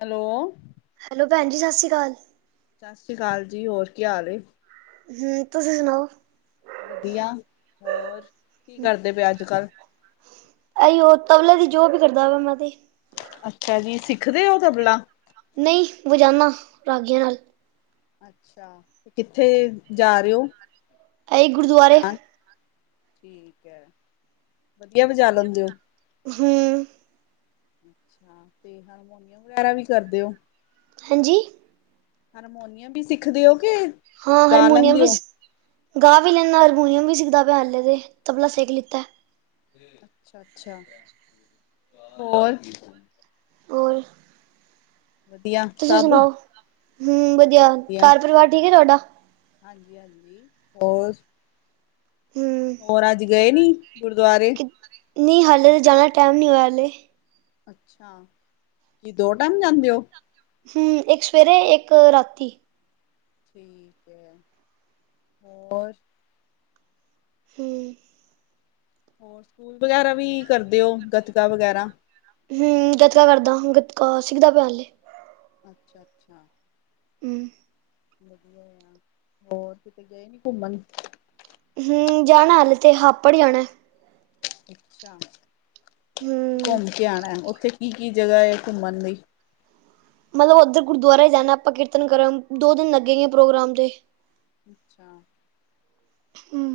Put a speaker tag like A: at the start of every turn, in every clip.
A: Hello.
B: Hello, ਭੈਣ ਜੀ ਸਤਿ ਸ਼੍ਰੀ ਅਕਾਲ।
A: ਸਤਿ ਸ੍ਰੀ ਅਕਾਲ ਜੀ, ਹੋਰ ਕੀ ਹਾਲ ਏ?
B: ਹੂੰ, ਤੁਸੀ ਸੁਣਾਓ?
A: ਵਧੀਆ, ਹੋਰ ਕੀ ਕਰਦੇ ਪੇ ਅੱਜ-ਕੱਲ?
B: ਅਈ ਓ ਤਬਲੇ ਦੀ ਜੋਬ ਈ ਕਰਦਾ ਵਾ ਮੈਂ ਤੇ।
A: ਅੱਛਾ ਜੀ, ਸਿੱਖਦੇ ਓ ਤਬਲਾ?
B: ਨਈ ਵਜਾਨਾ, ਰਾਗੀਆਂ ਨਾਲ।
A: ਅੱਛਾ, ਤੇ ਕਿੱਥੇ ਜਾ ਰੇ ਓ?
B: ਆਈ ਗੁਰਦੁਆਰੇ
A: ਬਜਾਰ, ਠੀਕ ਐ। ਵਧੀਆ ਵਜਾ ਲੈਂਦੇ ਓ?
B: ਹੂੰ।
A: ਅੱਛਾ, ਤੇ ਹਾਰਮੋਨੀਅਮ ਵਗੈਰਾ ਵੀ ਕਰਦੇ ਓ?
B: ਹਾਂਜੀ।
A: ਹਰਮੋਨੀਅਮ ਵੀ ਸਿੱਖਦੇ ਓ ਕੇ?
B: ਹਾਂ ਹਾਰਮੋਨੀਅਮ ਵੀ ਸਿ, ਗਾ ਵੀ ਲੈਨਾ ਹਰਮੋਨੀਅਮ ਵੀ ਸਿੱਖਦਾ ਪੇਆ ਹਲੇ ਤੇ, ਤਬਲਾ ਸਿਖ ਲਿੱਤਾ।
A: ਅੱਛਾ ਅੱਛਾ, ਹੋਰ?
B: ਹੋਰ।
A: ਵਧੀਆ
B: ਤੁਸੀਂ
A: ਸਭ
B: ਸੁਣਾਓ ਹੂੰ ਵਧੀਆ
A: ਵਧੀਆ-ਵਧੀਆ।
B: ਘਰ ਪਰਿਵਾਰ ਠੀਕ ਹੈ ਤੁਹਾਡਾ
A: ਹਾਂਜੀ-ਹਾਂਜੀ, ਹੋਰ?
B: ਹੂੰ
A: ਹੋਰ ਅੱਜ ਗਏ ਨੀ ਗੁਰਦੁਆਰੇ?
B: ਨਈ ਹਾਲੇ ਤੇ ਜਾਨੈ ਟਾਈਮ ਨੀ ਹੋਏਆ ਹਾਲੇ।
A: ਅੱਛਾ, ਕੀ ਦੋ ਟੈਮ ਜਾਂਦੇ ਓ?
B: ਹੂੰ, ਏਕ ਸਵੇਰੇ ਏਕ ਰਾਤੀ।
A: ਠੀਕ ਐ, ਹੋਰ?
B: ਹੂੰ।
A: ਹੋਰ ਸਕੂਲ ਵਗੈਰਾ ਵੀ ਕਰਦੇ ਓ ਗਤਕਾ ਵਗੈਰਾ?
B: ਹੂੰ ਗੱਤਕਾ ਕਰਦਾਂ। ਗੱਤਕਾ ਸਿੱਖਦਾ ਪੇਆ ਹਾਲੇ,
A: ਅੱਛਾ-ਅੱਛਾ।
B: ਹੂੰ।
A: ਵਧੀਆ ਆ, ਹੋਰ ਕਿਤੇ ਗਏ ਨੀ ਘੁੰਮਨ?
B: ਹੂੰ। ਜਾਣਾ ਹਾਲੇ ਤੇ ਹਾਪੜ ਜਾਣੈ।
A: ਅੱਛਾ,
B: ਹੂੰ
A: ਘੁੰਮ ਕੇ ਆਣਾ ਐ। ਓਥੇ ਕੀ ਕੀ ਜਗਾ ਐ ਘੁੰਮਣ ਲਈ?
B: ਮਤਲਬ ਓਧਰ ਗੁਰਦੁਆਰੇ ਜਾਨਾ ਐ ਆਪਾਂ ਕੀਰਤਨ ਕਰਨ। ਦੋ ਦਿਨ ਲੱਗੇਂਗੇ ਪ੍ਰੋਗਰਾਮ ਦੇ।
A: ਅੱਛਾ।
B: ਹੂੰ।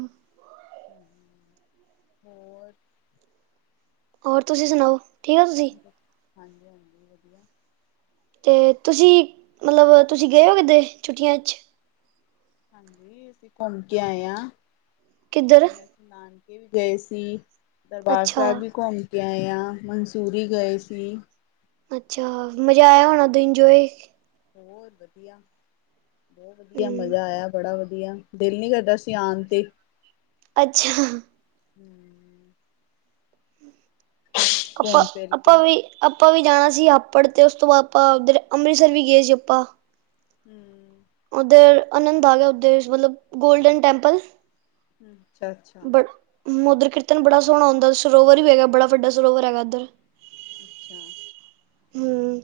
A: ਹੋਰ।
B: ਹੋਰ ਤੁਸੀ ਸੁਨਾਓ, ਠੀਕ ਓ ਤੁਸੀ?
A: ਹਾਂਜੀ ਹਾਂਜੀ ਵਧੀਆ।
B: ਤੇ ਤੁਸੀ ਮਲਬ ਤੁਸੀ ਗਏ ਓ ਕਿਦੇ ਛੁੱਟੀਆਂ ਚ?
A: ਹਾਂਜੀ, ਅਸੀਂ ਘੁੰਮ ਕੇ ਆਏ ਆਂ
B: ਕਿੱਧਰ
A: ਛੁੱਟੀਆਂ ਨਾਨਕੇ ਵੀ ਗਏ ਸੀ। ਦਰਬਾਰ
B: ਅੱਛਾ
A: ਸਾਹਿਬ ਵੀ ਘੁੰਮ ਕੇ ਆਏ ਆਂ। ਮਨਸੂਰੀ ਗਏ ਸੀ।
B: ਅੱਛਾ, ਮਜ਼ਾ ਆਇਆ ਹੋਣਾ
A: ਹਾਂ,
B: ਤਹੀ ਇੰਜੋਏ
A: ਹੋਰ ਵਧੀਆ, ਬਹੁਤ ਵਧੀਆ
B: ਹੂੰ
A: ਮਜ਼ਾ ਆਇਆ ਬੜਾ ਵਧੀਆ ਦਿਲ ਨ ਕਰਦਾ ਸੀ ਆਣ ਤੇ
B: ਅੱਛਾ
A: ਹਮ
B: ਆਪਾਂ,
A: ਘੁੰਮ ਫਿਰ
B: ਆਪਾਂ
A: ਕੇ
B: ਵੀ ਆਪਾਂ ਵੀ ਜਾਣਾ ਸੀ ਆਪੜ ਅਤੇ ਉਸ ਤੋਂ ਬਾਅਦ ਆਪਾਂ ਉੱਧਰ ਅੰਮ੍ਰਿਤਸਰ ਵੀ ਗਏ ਸੀ ਆਪਾਂ
A: ਹਮ
B: ਉੱਧਰ ਅਨੰਦਬਾਗ ਉਧਰ ਮਤਲਬ ਗੋਲਡਨ ਟੈਂਪਲ
A: ਅੱਛਾ, ਅੱਛਾ
B: ਉਧਰ ਕੀਰਤਨ ਬੜਾ ਸੋਹਣਾ ਹੁੰਦਾ, ਸਰੋਵਰ ਵੀ ਹੈਗਾ ਬੜਾ ਵੱਡਾ ਸਰੋਵਰ ਹੈਗਾ ਇੱਧਰ
A: ਅੱਛਾ
B: ਹਮ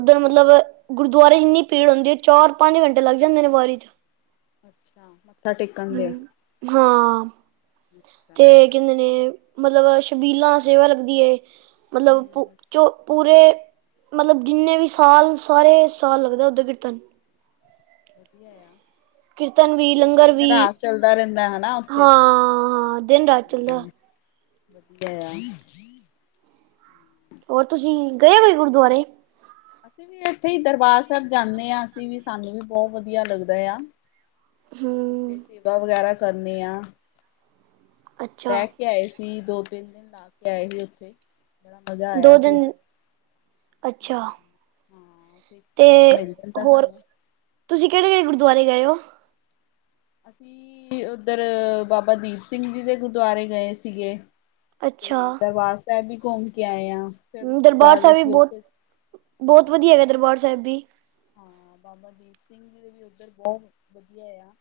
B: ਉੱਧਰ ਮਤਲਬ ਗੁਰਦੁਆਰੇ ਚ ਇੰਨੀ ਭੀੜ ਹੁੰਦੀ ਐ, ਚਾਰ- ਪੰਜ ਘੰਟੇ ਲੱਗ ਜਾਂਦੇ ਨੇ ਵਾਰੀ ਚੇ
A: ਅੱਛਾ ਟੇਕਣ ਦੇ
B: ਹਮ, ਹਾਂ,
A: ਅੱਛਾ
B: ਤੇ
A: ਅੱਛਾ
B: ਕਹਦੇ ਨੇ ਮਤਲਬ ਸ਼ਬੀਲਾਂ ਸੇਵਾ ਲੱਗਦੀ ਐ ਮਤਲਬ
A: ਹੂੰ
B: ਚ ਪੂਰੇ ਮਤਲਬ ਜਿੰਨੇ ਵੀ ਸਾਲ ਸਾਰੇ ਸਾਲ ਲੱਗਦਾ ਉੱਧਰ ਕੀਰਤਨ
A: ਵਧੀਆ ਆ
B: ਕੀਰਤਨ ਵੀ ਲੰਗਰ
A: ਤੇ
B: ਵੀ,
A: ਨਰਾਸ ਚੱਲਦਾ ਰਹਿੰਦਾ ਹਨਾ ਉੱਥੇ
B: ਹਾਂ ਦਿਨ -ਰਾਤ ਚੱਲਦਾ [inaudible]
A: ਵਧੀਆ ਆ
B: ਹੋਰ ਤੁਸੀਂ ਗਏ ਕੋਈ ਗੁਰਦੁਆਰੇ
A: ਅਸੀਂ ਵੀ ਇੱਥੇ ਈ ਦਰਬਾਰ ਸਾਹਿਬ ਜਾਂਨੇ ਆ, ਅਸੀਂ ਵੀ, ਸਾਨੂੰ ਵੀ ਬਹੁਤ ਵਧੀਆ ਲੱਗਦਾ ਆ।
B: ਹਮ
A: ਤੇ ਸੇਵਾ ਵਗੈਰਾ ਕਰਨੇ ਆ।
B: ਅੱਛਾ
A: ਕਘੁੰਮ ਕੇ ਆਏ ਸੀ, ਦੋ -ਤਿੰਨ ਦਿਨ ਲਾ ਕੇ ਆਏ ਸੀ ਉੱਥੇ ਬੜਾ ਮਜ਼ਾ
B: ਦੋ
A: ਆਇਆ ਸੀ
B: ਦਿਨ
A: ਉੱਧਰ
B: ਅੱਛਾ
A: ਹਾਂ ਉੱਥੇ ਇੱਕ
B: ਤੇ
A: ਕਮਰਾ ਮਿਲ ਜਾਂਦਾ
B: ਹੋਰ
A: ਸਾਨੂੰ
B: ਤੁਸੀਂ ਕਿਹੜੇ- ਕਿਹੜ ਗੁਰਦੁਆਰੇ ਗਏ ਹੋ
A: ਅਸੀਂ ਉੱਧਰ ਬਾਬਾ ਦੀਪ ਸਿੰਘ ਜੀ ਦੇ ਗੁਰਦੁਆਰੇ ਗਏ ਸੀਗੇ।
B: ਅੱਛਾ
A: ਤੇ ਦਰਬਾਰ ਸਾਹਿਬ ਵੀ ਘੁੰਮ ਕੇ ਆਏ ਆ। ਫਿਰ ਉਸ ਤੋਂ
B: ਦਰਬਾਰ
A: ਬਾਅਦ ਅਸੀਂ ਉੱਥੇ ਹਾਂ
B: ਕੀ ਹੈਗਾ ਦਰਬਾਰ ਸਾਹਿਬ ਵੀ
A: ਹਾਂ ਬਾਬਾ ਦੀਪ ਸਿੰਘ ਜੀ ਦੇ ਵੀ ਉੱਧਰ ਬਹੁਤ ਵਧੀਆ ਆ।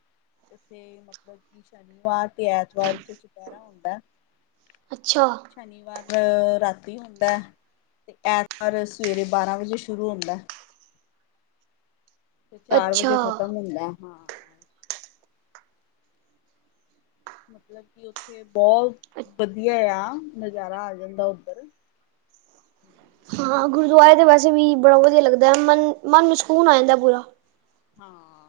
A: ਉੱਥੇ ਮਤਲਬ ਕਿ ਸ਼ਨੀਵਾਰ ਤੇ ਐਤਵਾਰ ਵਿੱਚ ਚੁਪਹਿਰਾ ਹੁੰਦਾ।
B: ਅੱਛਾ
A: ਸ਼ਨੀਵਾਰ ਰਾਤੀ ਹੁੰਦਾ। ਅਤੇ ਐਤਵਾਰ ਸਵੇਰੇ ਬਾਰ੍ਹਾਂ ਵਜੇ ਸ਼ੁਰੂ ਹੁੰਦਾ। ਤੇ ਚਾਰ
B: ਅੱਛਾ
A: ਵਜੇ ਖਤਮ ਹੁੰਦਾ ਹਾ। ਮਤਲਬ ਕਿ ਉੱਥੇ ਬਹੁਤ ਵਧੀਆ ਆ, ਨਜ਼ਾਰਾ ਆ ਜਾਂਦਾ ਉੱਧਰ।
B: ਹਾਂ, ਗੁਰਦੁਆਰੇ ਤਾਂ ਵੈਸੇ ਵੀ ਬੜਾ ਵਧੀਆ ਲੱਗਦਾ, ਮਨ, ਮਨ ਨੂੰ ਸਕੂਨ ਆ ਜਾਂਦਾ ਪੂਰਾ।
A: ਹਾਂ।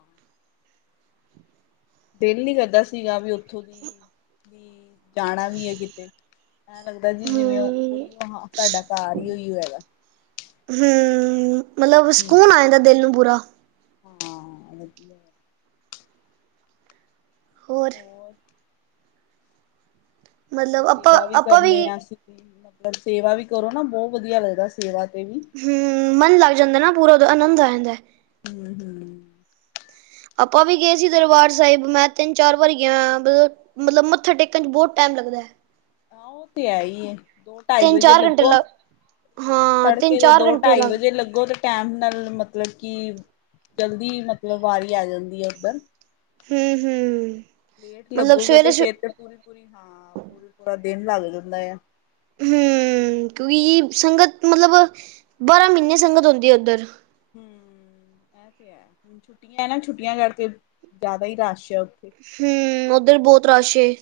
A: ਦਿਲ ਨਹੀਂ ਕਰਦਾ ਸੀਗਾ ਵੀ ਉੱਥੋਂ ਵੀ ਜਾਣਾ ਵੀ ਐ ਕਿਤੇ ਐ ਲੱਗਦਾ ਕਿ ਜਿਵੇਂ
B: ਹਮ
A: ਉਹੀ ਸਾਡਾ ਘਰ ਈ ਉਹੀ ਹੈਗਾ।
B: ਹਮ, ਮਤਲਬ ਸਕੂਨ ਆ ਜਾਂਦਾ ਦਿਲ ਨੂੰ ਪੂਰਾ।
A: ਹਾਂ ਵਧੀਆ। ਹੋਰ
B: ਮਤਲਬ ਆਪਾਂ
A: ਸੇਵਾ ਵੀ
B: ਆਪਾਂ
A: ਕਰਨੇ ਆ ਅਸੀਂ, ਮਤਲਬ ਸੇਵਾ ਵੀ ਕਰੋ ਨਾ ਬੋ ਵਧੀਆ ਲੱਗਦਾ ਸੇਵਾ ਤੇ ਵੀ।
B: ਹੂੰ ਮਨ ਲੱਗ ਜਾਂਦਾ ਨਾ ਪੂਰਾ ਆਨੰਦ ਆ ਜਾਂਦਾ।
A: ਹੂੰ-ਹੂੰ।
B: ਆਪਾਂ ਵੀ ਗਏ ਸੀ ਦਰਬਾਰ ਸਾਹਿਬ, ਮੈਂ ਤਿੰਨ-ਚਾਰ ਵਾਰੀ ਗਿਆ ਹੋਆ। ਮਤਲਬ ਮੱਥਾ ਟੇਕਣ ਚ ਬੋਤ ਟੈਮ ਲੱਗਦੈ।
A: ਆ ਓ ਤੇ ਹੈ ਹੀ ਏ। ਦੋ-ਢਾਈ
B: ਤਿੰਨ
A: ਵਜੇ
B: ਚਾਰ ਘੰਟੇ
A: ਲੱਗੋ
B: ਲੱਗ
A: ਹਾਂ,
B: ਤਿੰਨ
A: ਤੜਕੇ ਦੇ
B: ਚਾਰ ਘੰਟੇ
A: ਦੋ-ਢਾਈ
B: ਲੱਗ
A: ਵਜੇ ਲੱਗੋ ਤੇ ਟੈਮ ਨਾਲ ਮਤਲਬ ਕਿ ਜਲਦੀ ਮਤਲਬ ਵਾਰੀ ਆ ਜਾਂਦੀ ਐ ਉੱਧਰ।
B: ਹੂੰ-ਹੂੰ।
A: ਲੇਟ ਲੱਗੋਗੇ ਤੇ ਫੇਰ ਤੇ ਪੂਰੀ-ਪੂਰੀ, ਹਾਂ, ਪੂਰਾ-ਪੂਰਾ ਦਿਨ ਲੱਗ ਜਾਂਦਾ ਆ।
B: ਹੂੰ ਕਿਉਂਕਿ ਸੰਗਤ, ਮਤਲਬ ਬਾਰਾਂ ਮਹੀਨੇ ਸੰਗਤ ਹੂੰਦੀ ਐ ਉੱਧਰ।
A: ਹੂੰ, ਐ ਤੇ ਐ ਹੂਨ ਛੁੱਟੀਆਂ ਨਾ ਛੁੱਟੀਆਂ ਕਰਕੇ ਜਾਦਾ ਹੀ ਰਸ਼ ਐ ਉੱਥੇ।
B: ਹੂੰ, ਉੱਧਰ ਬਤੌ ਰਸ਼ ਏ।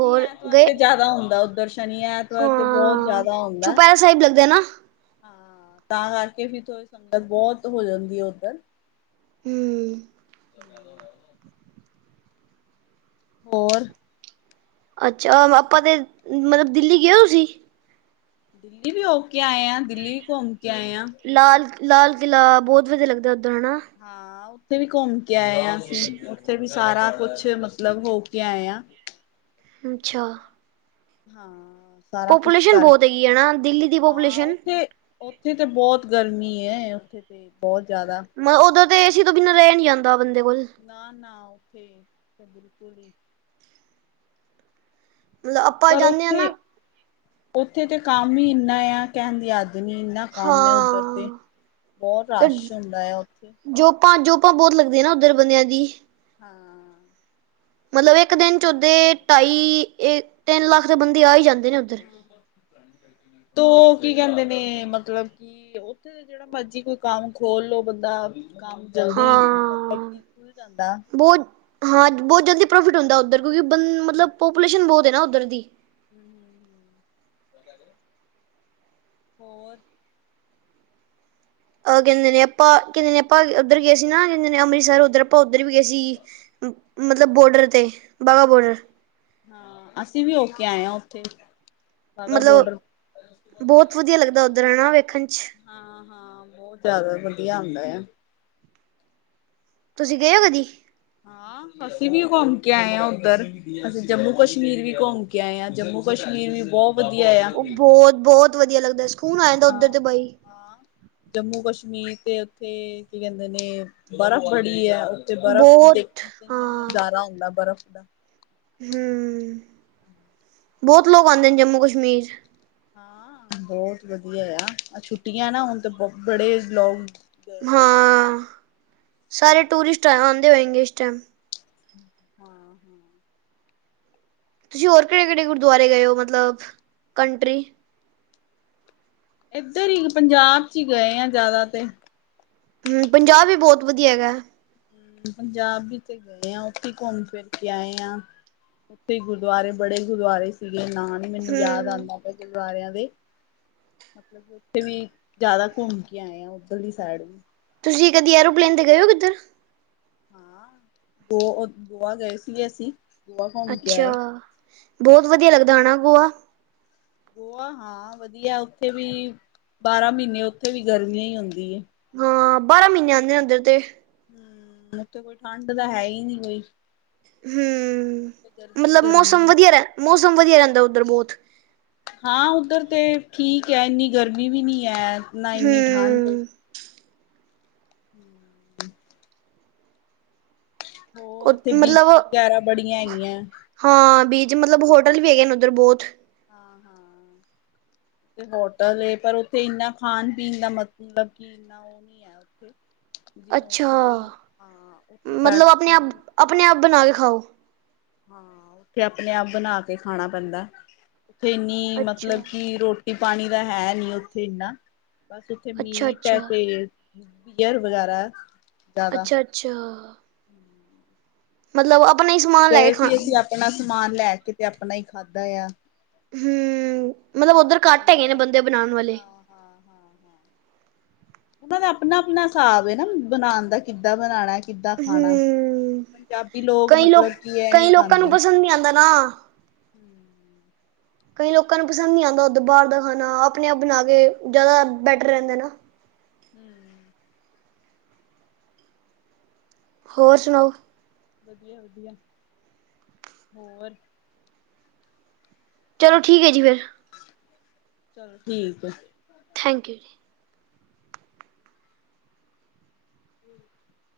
B: ਔਰ ਗਏ
A: ਤੇ ਜਾਦਾ ਹੁੰਦਾ ਉੱਧਰ ਸ਼ਨੀ-ਐਤ ਐ ਤੇ ਬੋਤ
B: ਹਾਂ
A: ਜਾਦਾ ਹੁੰਦਾ।
B: ਚੁਪਹਿਰਾ ਸਾਹਿਬ ਲੱਗਦਾ ਨਾ
A: ਹਾਂ, ਤਾਂ ਕਰਕੇ ਫੇਰ ਥੋੜੀ ਸੰਗਤ ਬੋਤ ਹੋ ਜਾਂਦੀ ਏ ਉੱਧਰ।
B: ਹੂੰ।
A: [unintelligible] ਹੋਰ।
B: ਅੱਛਾ, ਆਪਾਂ ਤੇ ਮਲਬ ਦਿੱਲੀ ਗਏ ਹੋ ਤੁਸੀਂ।
A: ਦਿੱਲੀ ਵੀ ਹੋ ਕੇ ਆਏ ਆ, ਦਿੱਲੀ ਵੀ ਘੁੰਮ ਕੇ ਆਏ ਆ।
B: ਲਾਲ-ਲਾਲ ਕਿਲ੍ਹਾ ਬੋਹਤ ਵਧੀਆ ਲੱਗਦਾ ਉੱਧਰ ਹੈਨਾ।
A: ਹਾਂ, ਉੱਥੇ ਵੀ ਘੁੰਮ ਕੇ ਆਏ ਆ ਅਸੀਂ ਉੱਥੇ ਵੀ ਸਾਰਾ ਕੁਛ ਮਤਲਬ ਹੋ ਕੇ ਆਏ ਆ।
B: ਅੱਛਾ।
A: ਹਾਂ, ਸਾਰਾ ਕੁਛ
B: ਪੋਪੂਲੇਸ਼ਨ
A: ਕਰ
B: ਬਹੁਤ ਹੈਗੀ ਹੈ ਨਾ ਦਿੱਲੀ ਦੀ
A: ਹਾਂ
B: ਪੋਪੂਲੇਸ਼ਨ
A: ਉੱਥੇ ਉੱਥੇ ਤੇ ਬੋਤ ਗਰਮੀ ਏ ਉੱਥੇ ਤੇ ਬੋਤ ਜਾਦਾ।
B: ਮ ਓਦੋਂ ਤੇ ਏਸੀ ਤੋਂ ਬਿਨਾ ਰਹਿ ਨੀ ਜਾਂਦਾ ਬੰਦੇ ਕੋਲ।
A: ਨਾ-ਨਾ, ਉੱਥੇ ਤਾ ਬਿਲਕੁਲ ਈ
B: ਮਤਲਬ ਆਪਾਂ
A: ਪਰ
B: ਜਾਂਦੇ ਹਾਂ
A: ਉੱਥੇ,
B: ਨਾ
A: ਉੱਥੇ ਤੇ ਕੰਮ ਹੀ ਇੰਨਾ ਆ, ਕਹਿਣ ਦੀ ਹੱਦ ਨੀ। ਇਨਾ ਕੰਮ ਏ ਉੱਧਰ ਤੇ,
B: ਹਾਂ
A: ਬੋਤ ਰਸ਼ ਹੁੰਦਾ ਆ ਉੱਥੇ।
B: ਜੋਪਾਂ-ਜੋਪਾਂ ਬੋਤ ਲੱਗਦੀਆਂ ਨਾ ਉੱਧਰ ਬੰਦਿਆਂ ਦੀ।
A: ਹਾਂ।
B: ਮਤਲਬ, ਇੱਕ ਦਿਨ ਚ ਉਦੇ ਢਾਈ-ਤਿੰਨ ਲੱਖ ਤੇ ਬੰਦੇ ਆ ਹੀ ਜਾਂਦੇ ਨੇ। ਉੱਧਰ
A: ਤੋ ਕੀ ਕਹਿੰਦੇ ਨੇ, ਮਤਲਬ ਕਿ ਉੱਥੇ ਜੇੜਾ ਮਰਜੀ ਕੋਈ ਕੰਮ ਖੋਲ੍ਹ ਲੋ ਬੰਦਾ ਕੰਮ ਜਲਦੀ ਮਤਲਬ
B: ਹਾਂ,
A: ਕਿ ਖੁੱਲ ਜਾਂਦਾ।
B: ਬੋਤ ਹਾਂ, ਬੋਤ ਜਲਦੀ ਪ੍ਰੋਫਿਟ ਹੁੰਦਾ ਓਧਰ, ਕਿਉਂਕਿ ਬੰ ਮਤਲਬ ਪਾਪੂਲੇਸ਼ਨ ਬੋਤ ਏ ਨਾ ਉੱਧਰ ਦੀ।
A: ਹੂੰ-ਹੂੰ, ਹੂੰ। ਹੋਰ
B: ਅਹ ਕਹਿੰਦੇ ਨੇ ਆਪਾਂ, ਕਹਿੰਦੇ ਨੇ ਆਪਾਂ, ਉੱਧਰ ਗਏ ਸੀ ਨਾ ਕਿ ਕਹਿੰਦੇ ਨੇ ਅੰਮ੍ਰਿਤਸਰ ਉੱਧਰ ਆਪਾਂ ਉੱਧਰ ਵੀ ਗਏ ਸੀ ਮਤਲਬ ਬੋਡਰ ਤੇ, ਬਾਗਾ-ਬੋਡਰ।
A: ਹਾਂ ਅਸੀਂ ਵੀ ਹੋਕੇ ਆਏ ਹਾਂ ਉੱਥੇ। ਵਾਹਗਾ
B: ਮਤਲਬ,
A: ਬੋਡਰ
B: ਬੋਹਤ ਵਧੀਆ ਲੱਗਦਾ ਉਧਰ ਹਣਾ ਵੇਖਣ ਚ।
A: ਹਾਂ-ਹਾਂ ਬੋ ਜਿਆਦਾ ਵਧੀਆ ਆਂਦਾ ਆ।
B: ਤੁਸੀਂ ਗੇ ਓ ਕਦੀ?
A: ਹਾਂ। ਅਸੀਂ ਵੀ ਘੁੰਮ ਕੇ ਆਏ ਆ ਉੱਧਰ, ਅਸੀਂ ਜੰਮੂ ਕਸ਼ਮੀਰ ਵੀ ਘੁੰਮ ਕੇ ਆਏ ਆ, ਜੰਮੂ ਕਸ਼ਮੀਰ ਵੀ ਬੋ ਵਧੀਆ ਆ।
B: ਬੋਹਤ ਵਧੀਆ ਲੱਗਦਾ ਐ।
A: ਹਾਂ-ਹਾਂ। ਹਾਂ ਜੰਮੂ ਕਸ਼ਮੀਰ 'ਤੇ ਉੱਥੇ ਕੀ ਕੈਂਦੇ ਨੇ ਬਰਫ਼ ਬੜੀ ਐ ਤੇ ਬਰਫ਼ ਦੇ
B: ਬਹੁਤ
A: ਨਜ਼ਾਰਾ ਆਉਂਦਾ ਬਰਫ਼ ਦਾ।
B: ਹੂੰ, ਬੋਤ ਲੋਕ ਆਂਦੇ ਨੇ ਜੰਮੂ ਕਸ਼ਮੀਰ।
A: ਹਾਂ ਬੋਤ ਵਧੀਆ ਏਆ, ਆ ਛੁੱਟੀਆਂ ਨਾ ਹੁਣ 'ਤੇ ਬੜੇ ਲੋ
B: ਹਾਂ, ਸਾਰੇ ਟੂਰਿਸਟ ਆਂਦੇ ਹੋਏਗੇ ਇਸ ਟਾਈਮ।
A: ਹਾਂ-ਹਾਂ।
B: ਤੁਸੀਂ ਹੋਰ ਕਿਹੜੇ-ਕਿਹੜੇ ਗੁਰਦੁਆਰੇ ਗਏ ਓ ਮਤਲਬ ਕੰਨਟਰੀ?
A: ਏਧਰ ਈ ਪੰਜਾਬ 'ਚ ਈ ਗਏ ਆ ਜਿਆਦਾ 'ਤੇ।
B: ਹੂੰ ਪੰਜਾਬ ਵੀ ਬੋਤ ਵਧੀਆ ਹੈਗਾ।
A: ਪੰਜਾਬ ਵਿੱਚ ਗਏ ਆ ਉੱਥੀ ਘੁੰਮ ਫਿਰ ਕੇ ਆਏ ਆ। ਉੱਥੇ ਈ ਗੁਰਦੁਆਰੇ, ਬੜੇ ਗੁਰਦੁਆਰੇ ਸੀਗੇ ਨਾਂ ਨੀ ਮੈਨੂੰ ਯਾਦ
B: ਹਮ
A: ਆਂਦਾ ਪਿਆ ਗੁਰਦੁਵਾਰਿਆਂ ਦੇ। ਮਤਲਬ ਉੱਥੇ ਵੀ ਜਿਆਦਾ ਘੁੰਮ ਕੇ ਆਏ ਆ ਉੱਧਰਲੀ ਸਾਈਡ ਵੀ।
B: ਤੁਸੀਂ ਕਦੀ ਐਰੋਪਲੇਨ 'ਤੇ ਗਏ ਓ ਕਿੱਧਰ?
A: ਹਾਂ ਗੋ ਓ ਗੋਆ ਗਏ ਸੀਗੇ ਅਸੀਂ। ਗੋਆ ਘੁੰਮ ਕੇ
B: ਅੱਛਾ,
A: ਆਏ
B: ਬੋਤ
A: ਹਾਂ
B: ਵਧੀਆ ਲੱਗਦਾ ਹੋਣਾ ਗੋਆ?
A: ਗੋਆ ਹਾਂ ਵਧੀਆ ਉੱਥੇ ਵੀ ਬਾਰਾਂ ਮ੍ਹੀਨੇ ਉੱਥੇ ਵੀ ਗਰਮੀ ਈ ਹੁੰਦੀ ਏ।
B: ਹਾਂ ਬਾਰਾਂ ਮ੍ਹੀਨੇ ਆਂਦੇ ਨੇ ਉਧਰ 'ਤੇ।
A: ਹੂੰ ਉੱਥੇ ਕੋਈ ਠੰਡ ਦਾ ਹੈ ਈ ਨੀ ਕੋਈ।
B: ਹੂੰ,
A: ਉੱਥੇ ਗਰਮੀ ਹੀ
B: ਮਤਲਬ ਮੌਸਮ
A: ਗਰਮੀ
B: ਵਧੀਆ ਰੈ, ਮੌਸਮ ਵਧੀਆ ਰੈਂਦਾ ਉੱਧਰ ਬੋਤ।
A: ਹਾਂ ਉੱਧਰ 'ਤੇ ਠੀਕ ਐ ਐਨੀ ਗਰਮੀ ਵੀ ਨੀ ਐ, ਨਾ ਐਨੀ ਠੰਡ ਏ।
B: ਹੂੰ।
A: ਹੂੰ। ਹੋਰ ਉੱਥੇ
B: ਮਤਲਬ
A: ਬੀਚ ਵਗੈਰਾ ਬੜੀਆਂ ਹੈਗੀ ਐ।
B: ਹਾਂ ਬੀਚ ਮਤਲਬ ਹੋਟਲ ਵੀ ਹੈਗੇ ਨੇ ਉੱਧਰ ਬੋਤ।
A: ਹਾਂ-ਹਾਂ। ਹੋਟਲ ਏ ਪਰ ਉੱਥੇ ਇੰਨਾ ਖਾਣ ਪੀਣ ਦਾ ਮਤਲਬ ਕਿ ਇੰਨਾ ਓ ਨੀ ਐ ਉੱਥੇ ਜਿਵੇਂ
B: ਅੱਛਾ।
A: ਉੱਥੇ ਕੋਈ ਆ ਉੱਥੇ
B: ਮਤਲਬ
A: ਬੈਠ
B: ਆਪਣੇ ਆਪ ਆਪਣੇ ਆਪ ਬਣਾ ਕੇ ਖਾਓ।
A: ਹਾਂ ਉੱਥੇ ਆਪਣੇ ਆਪ ਬਣਾ ਕੇ ਖਾਣਾ ਪੈਂਦਾ ਐ, ਉੱਥੇ ਇੰਨੀ
B: ਅੱਛਾ।
A: ਮਤਲਬ ਕਿ ਰੋ ਟੀ ਪਾਣੀ ਦਾ ਹੈ ਨੀ ਉੱਥੇ ਇੰਨਾ, ਬਸ ਉੱਥੇ
B: ਅੱਛਾ
A: ਮੀਟ ਐ
B: ਅੱਛਾ।
A: ਤੇ ਬੀਅਰ ਵਗੈਰਾ। ਜ਼ਿਆਦਾ।
B: ਅੱਛਾ-ਅੱਛਾ। ਮਤਲਬ ਆਪਣੇ ਈ ਸ
A: ਗਏ ਸੀ ਅਸੀਂ ਆਪਣਾ ਸਮਾਨ ਲੈ ਕੇ 'ਤੇ ਆਪਣਾ ਈ ਖਾਧਾ ਏ ਆ।
B: ਹੂੰ ਮਤਲਬ ਉੱਧਰ
A: ਆਟਾ
B: ਘੱਟ ਹੈਗੇ ਨੇ
A: ਵਗੈਰਾ
B: ਬੰਦੇ ਬਣਾਣ ਵਾਲੇ।
A: ਹਾਂ ਉਨਾਂ ਦਾ ਆਪਣਾ-ਆਪਣਾ ਹਿਸਾਬ ਏ ਨਾ ਬਣਾਣ ਦਾ ਕਿੱਦਾਂ ਬਣਾਣਾ ਐ ਕਿੱਦਾਂ ਖਾਣਾ,
B: ਹੂੰ,
A: ਪੰਜਾਬੀ ਲੋਕ
B: ਕਈ
A: ਮਤਲਬ ਕੀ ਐ ਨੀ
B: ਕਈ ਲੋਕਾਂ ਨੂੰ
A: ਖਾਂਦੇ।
B: ਪਸੰਦ ਨਹੀਂ ਆਂਦਾ ਨਾ। ਕਈ ਲੋਕਾਂ ਨੂੰ ਪਸੰਦ ਨੀ ਆਂਦਾ ਉੱਧਰ ਬਾਰ ਦਾ ਖਾਣਾ ਆਪਣੇ ਆਪ ਬਣਾ ਕੇ ਜਿਆਦਾ ਬੈਟਰ ਰੈਂਦਾ ਨਾ।
A: ਹੂੰ।
B: ਹੋਰ ਸੁਨਾਓ?
A: ਵਧੀਆ ਵਧੀਆ ਹੋਰ?
B: ਚਲੋ, ਠੀਕ ਏ ਜੀ ਫੇਰ।
A: ਚਲੋ ਠੀਕ ਐ।
B: ਥੈਂਕ ਯੂ ਜੀ
A: [unintelligible]